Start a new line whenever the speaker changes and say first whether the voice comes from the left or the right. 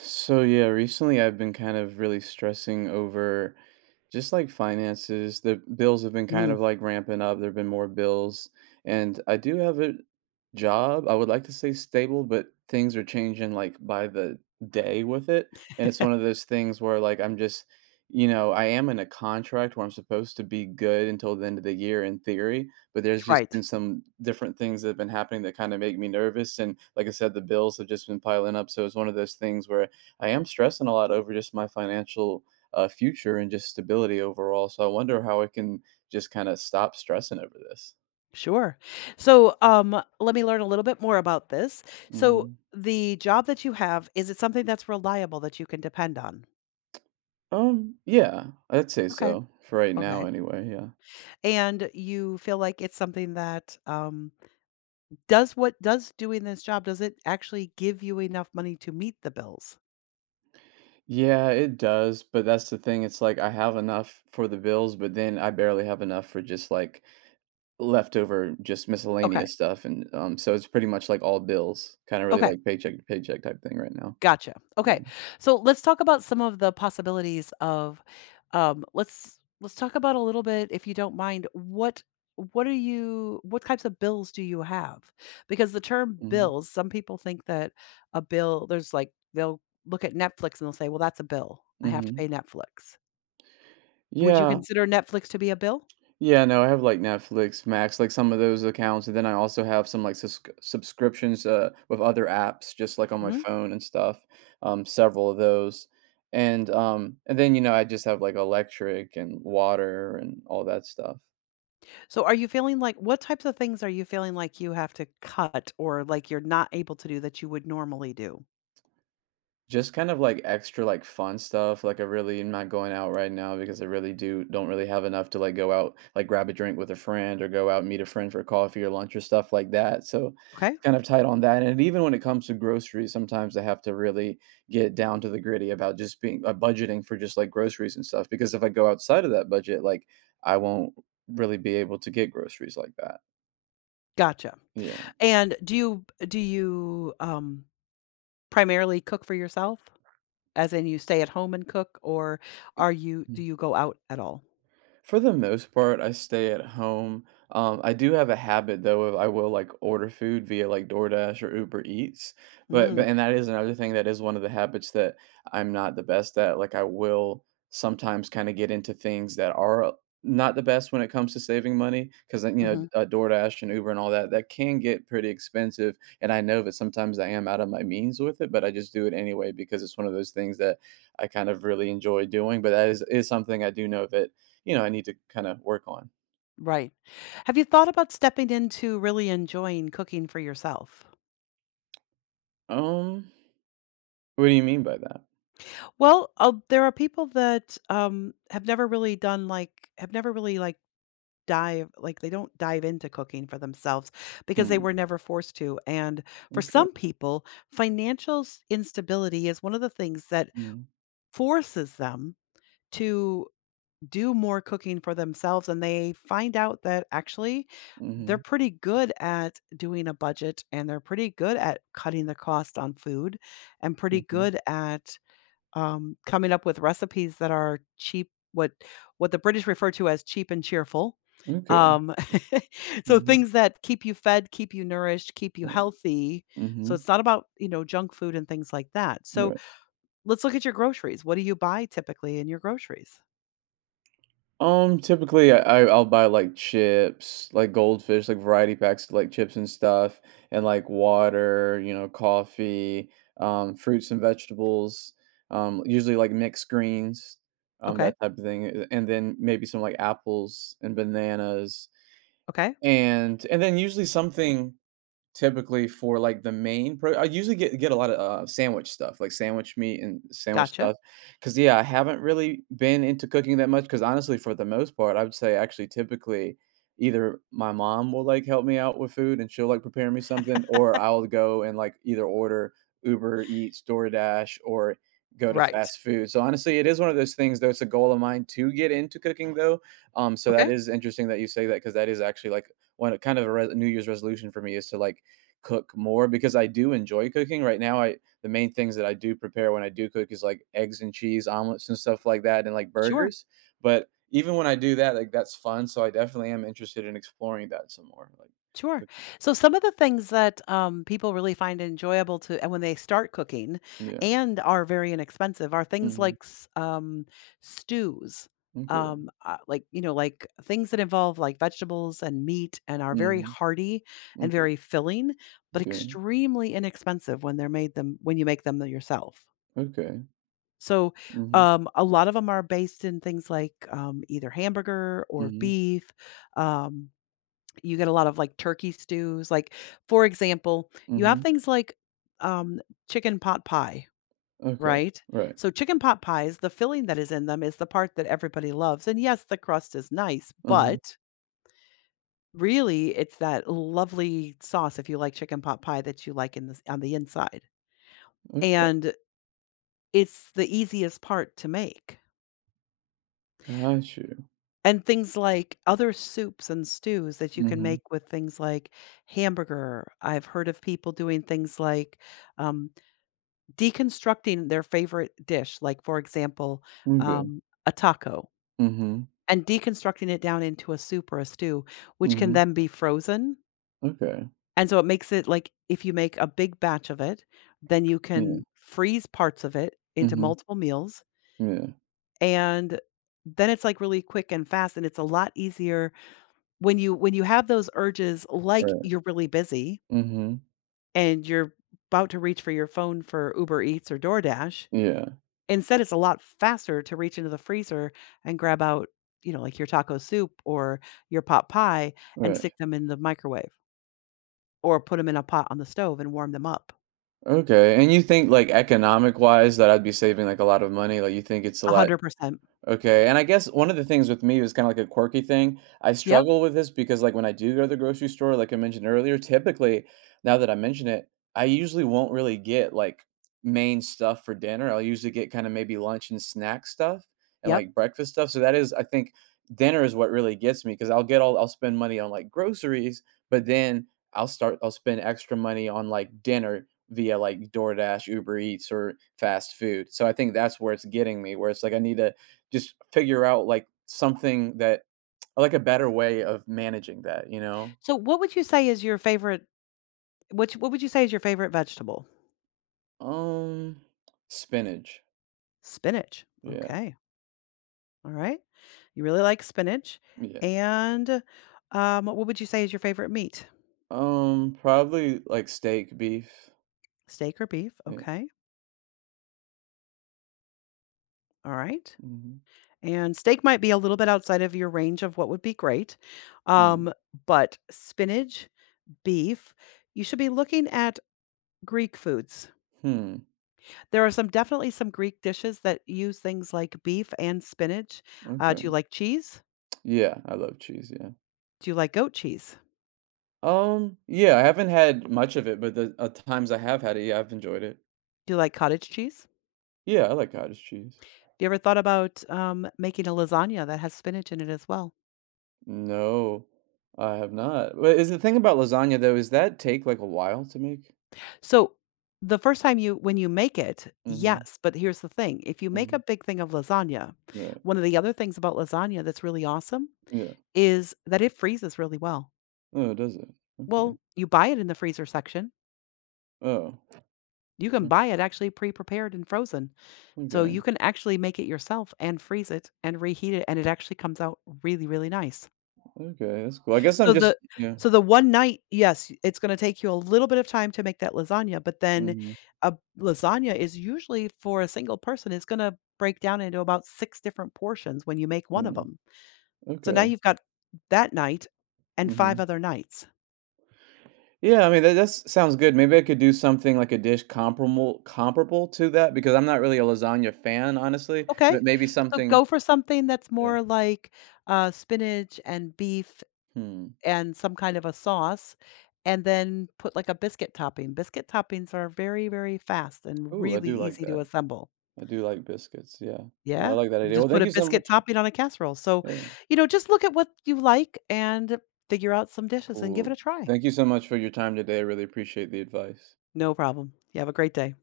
right: So yeah, recently I've been kind of really stressing over just like finances. The bills have been kind
left: Mm.
right: of like ramping up. There've been more bills, and I do have a job. I would like to say stable, but things are changing like by the day with it. And it's one of those things where like I'm just. I am in a contract where I'm supposed to be good until the end of the year in theory, but there's just
left: Right.
right: been some different things that have been happening that kinda make me nervous, and like I said, the bills have just been piling up, so it's one of those things where I am stressing a lot over just my financial, future and just stability overall, so I wonder how I can just kinda stop stressing over this.
left: Sure. So, let me learn a little bit more about this. So,
right: Mhm.
left: the job that you have, is it something that's reliable that you can depend on?
right: Yeah, I'd say
left: Okay.
right: so, for right now
left: Okay.
right: anyway, yeah.
left: And you feel like it's something that does what does doing this job, does it actually give you enough money to meet the bills?
right: Yeah, it does, but that's the thing, it's like I have enough for the bills, but then I barely have enough for just, like, leftover, just
left: Okay.
right: miscellaneous stuff, and, so it's pretty much, like, all bills, kinda really,
left: Okay.
right: like, paycheck to paycheck type thing right now.
left: Gotcha.
right: Yeah.
left: Okay. So let's talk about some of the possibilities of let's talk about a little bit if you don't mind what are you what types of bills do you have? Because the term
right: Mhm.
left: bills, some people think that a bill there's like they'll look at Netflix and they'll say, "Well, that's a bill. I have to pay
right: Mhm.
left: Netflix." Would you
right: Yeah.
left: consider Netflix to be a bill?
right: Yeah, no, I have, like, Netflix, Max, like, some of those accounts, and then I also have some, like, subscriptions, with other apps just, like, on my
left: Mhm.
right: phone and stuff, several of those, and then, I just have, like, electric and water and all that stuff.
left: So are you feeling like what types of things are you feeling like you have to cut or like you're not able to do that you would normally do?
right: Just kind of like extra like fun stuff. Like I really am not going out right now because I really do don't really have enough to like go out, like grab a drink with a friend or go out and meet a friend for coffee or lunch or stuff like that. So
left: Okay?
right: it's kind of tight on that. And even when it comes to groceries, sometimes I have to really get down to the gritty about just being budgeting for just like groceries and stuff. Because if I go outside of that budget, like I won't really be able to get groceries like that.
left: Gotcha.
right: Yeah.
left: And do you primarily cook for yourself? As in you stay at home and cook, or are you do you go out at all?
right: For the most part, I stay at home. I do have a habit though of I will like order food via like DoorDash or Uber Eats,
left: Mm,
right: but and that is another thing, that is one of the habits that I'm not the best at. Like I will sometimes kind of get into things that are not the best when it comes to saving money because
left: mhm,
right: DoorDash and Uber and all that, that can get pretty expensive, and I know that sometimes I am out of my means with it, but I just do it anyway because it's one of those things that I kind of really enjoy doing. But that is something I do know that, I need to kind of work on.
left: right. Have you thought about stepping into really enjoying cooking for yourself?
right: Um, what do you mean by that?
left: Well, there are people that, have never really done, like have never really, like, dive like, they don't dive into cooking for themselves because they
right: Hmm,
left: were never forced to, and for
right: okay.
left: some people, financial s instability is one of the things that
right: Mm,
left: forces them to do more cooking for themselves, and they find out that actually they're
right: mhm,
left: pretty good at doing a budget and they're pretty good at cutting the cost on food and pretty
right: mhm,
left: good at coming up with recipes that are cheap, what the British refer to as cheap and cheerful.
right: okay,
left: Um, So
right: mhm,
left: things that keep you fed, keep you nourished, keep you
right: right,
left: healthy, so
right: mhm,
left: it's not about, you know, junk food and things like that. So
right: right.
left: let's look at your groceries. What do you buy typically in your groceries?
right: Typically I'll buy like chips, like Goldfish, like variety packs of like chips and stuff, and like water, you know, coffee, fruits and vegetables, usually like mixed greens,
left: Okay.
right: that type of thing, and then maybe some like apples and bananas,
left: Okay.
right: and then usually something. Typically for, like, the main pro I usually get a lot of, sandwich stuff, like sandwich meat and sandwich
left: Gotcha.
right: stuff. Cause yeah, I haven't really been into cooking that much. Cause honestly, for the most part, I would say actually typically either my mom will, like, help me out with food and she'll, like, prepare me something, or I'll go and, like, either order Uber Eats, DoorDash, or go to
left: Right.
right: fast food. So, honestly, it is one of those things, though, it's a goal of mine to get into cooking, though, so that
left: Okay.
right: is interesting that you say that because that is actually, like, one, kind of a re New Year's resolution for me is to, like, cook more because I do enjoy cooking. Right now, I the main things that I do prepare when I do cook is like eggs and cheese, omelets and stuff like that, and like
left: Sure.
right: burgers. But even when I do that, like that's fun. So I definitely am interested in exploring that some more, like
left: Sure.
right: cooking.
left: So some of the things that people really find enjoyable to, and when they start cooking,
right: Yeah.
left: and are very inexpensive, are things
right: Mhm.
left: like stews,
right: Okay.
left: like, you know, like things that involve like vegetables and meat, and are very
right: Mhm.
left: hearty and
right: Okay.
left: very filling, but
right: Okay.
left: extremely inexpensive when they're made them when you make them yourself.
right: Okay.
left: So,
right: Mhm.
left: a lot of them are based in things like, either hamburger or
right: Mhm.
left: beef. Um, you get a lot of, like, turkey stews. Like, for example, you have
right: Mhm.
left: things like, um, chicken pot pie,
right: Okay.
left: right?
right: Right.
left: So, chicken pot pies, the filling that is in them is the part that everybody loves, and yes, the crust is nice,
right: Mhm.
left: but really it's that lovely sauce, if you like chicken pot pie, that you like in the on the inside,
right: Okay.
left: and it's the easiest part to make.
right: Got you.
left: And things like other soups and stews that you can
right: Mhm.
left: make with things like hamburger. I've heard of people doing things like, um, deconstructing their favorite dish, like, for example,
right: Okay.
left: a taco,
right: Mhm.
left: and deconstructing it down into a soup or a stew, which can
right: Mhm.
left: then be frozen,
right: Okay.
left: and so it makes it like, if you make a big batch of it, then you
right: Yeah.
left: can freeze parts of it into
right: Mhm.
left: multiple meals,
right: Yeah.
left: and then it's, like, really quick and fast, and it's a lot easier when you when you have those urges, like
right: Right.
left: you're really busy
right: Mhm.
left: and you're about to reach for your phone for Uber Eats or DoorDash.
right: Yeah.
left: Instead, it's a lot faster to reach into the freezer and grab out, you know, like your taco soup or your pot pie and stick
right: Right.
left: them in the microwave or put them in a pot on the stove and warm them up.
right: Okay. And you think like economic wise that I'd be saving like a lot of money? Like you think it's a lot?
left: 100%.
right: Okay, and I guess one of the things with me is kinda like a quirky thing. I
left: Yep,
right: struggle with this because, like, when I do go to the grocery store, like I mentioned earlier, typically, now that I mention it, I usually won't really get, like, main stuff for dinner. I'll usually get kinda maybe lunch and snack stuff and,
left: yep.
right: like, breakfast stuff. So that is, I think dinner is what really gets me because 'cause I'll get all I'll spend money on, like, groceries, but then I'll spend extra money on, like, dinner via, like, DoorDash, Uber Eats, or fast food. So I think that's where it's getting me, where it's like I need to just figure out, like, something that, like, a better way of managing that, you know?
left: So what would you say is your favorite, which what would you say is your favorite vegetable?
right: Um, Spinach.
left: Spinach.
right: Yeah,
left: Okay. All right. You really like spinach.
right: yeah.
left: And what would you say is your favorite meat?
right: Probably, like, steak, beef.
left: Steak or beef?
right: Yeah.
left: Okay. All right.
right: Mhm.
left: And steak might be a little bit outside of your range of what would be great.
right: Hmm.
left: Um, but spinach, beef, you should be looking at Greek foods.
right: Hmm,
left: There are some, definitely some Greek dishes that use things like beef and spinach. Do you
right: okay.
left: like cheese?
right: Yeah, I love cheese, yeah.
left: Do you like goat cheese?
right: Yeah, I haven't had much of it, but the, times I have had it, yeah, I've enjoyed it.
left: Do you like cottage cheese?
right: Yeah, I like cottage cheese.
left: You ever thought about making a lasagna that has spinach in it as well?
right: No, I have not. But is the thing about lasagna, though, is that take, like, a while to make?
left: So, the first time you when you make it,
right: Mhm,
left: yes, but here's the thing. If you make a
right: mhm,
left: big thing of lasagna,
right: right.
left: one of the other things about lasagna that's really awesome
right: Yeah.
left: is that it freezes really well.
right: Oh, does it?
left: Well,
right: Okay.
left: you buy it in the freezer section.
right: Oh.
left: You can
right: o-
left: buy it actually pre-prepared and frozen. So you
right: Okay.
left: can actually make it yourself and freeze it and reheat it, and it actually comes out really, really nice.
right: Okay. That's cool. I guess I'm
left: So the
right: just, yeah.
left: so the one night, yes, it's gonna take you a little bit of time to make that lasagna, but then
right: Hmm.
left: a lasagna is usually for a single person, it's gonna break down into about 6 different portions when you make one of
right: Mm.
left: them. So now
right: Okay.
left: you've got that night and 5
right: Hmm.
left: other nights.
right: Yeah. I mean, that sounds good. Maybe I could do something like a dish comparable to that because I'm not really a lasagna fan, honestly.
left: Okay.
right: But maybe
left: So
right: something.
left: go for something that's
right: Yeah.
left: more like, spinach and beef
right: Hmm.
left: and some kind of a sauce, and then put like a biscuit topping. Biscuit toppings are very, very fast and
right: Ooh, I
left: really
right: do like
left: easy to
right: that.
left: assemble.
right: I do like biscuits. Yeah. No, I
left: Yeah,
right: like that
left: you
right: idea.
left: just
right: Well,
left: put
right: thank
left: a
right: you so
left: biscuit
right: much.
left: topping on a casserole. So,
right: Yeah.
left: you know, just look at what you like and figure out some dishes and give it
right: Cool.
left: a try.
right: Thank you so much for your time today. I really appreciate the advice.
left: No problem. You have a great day.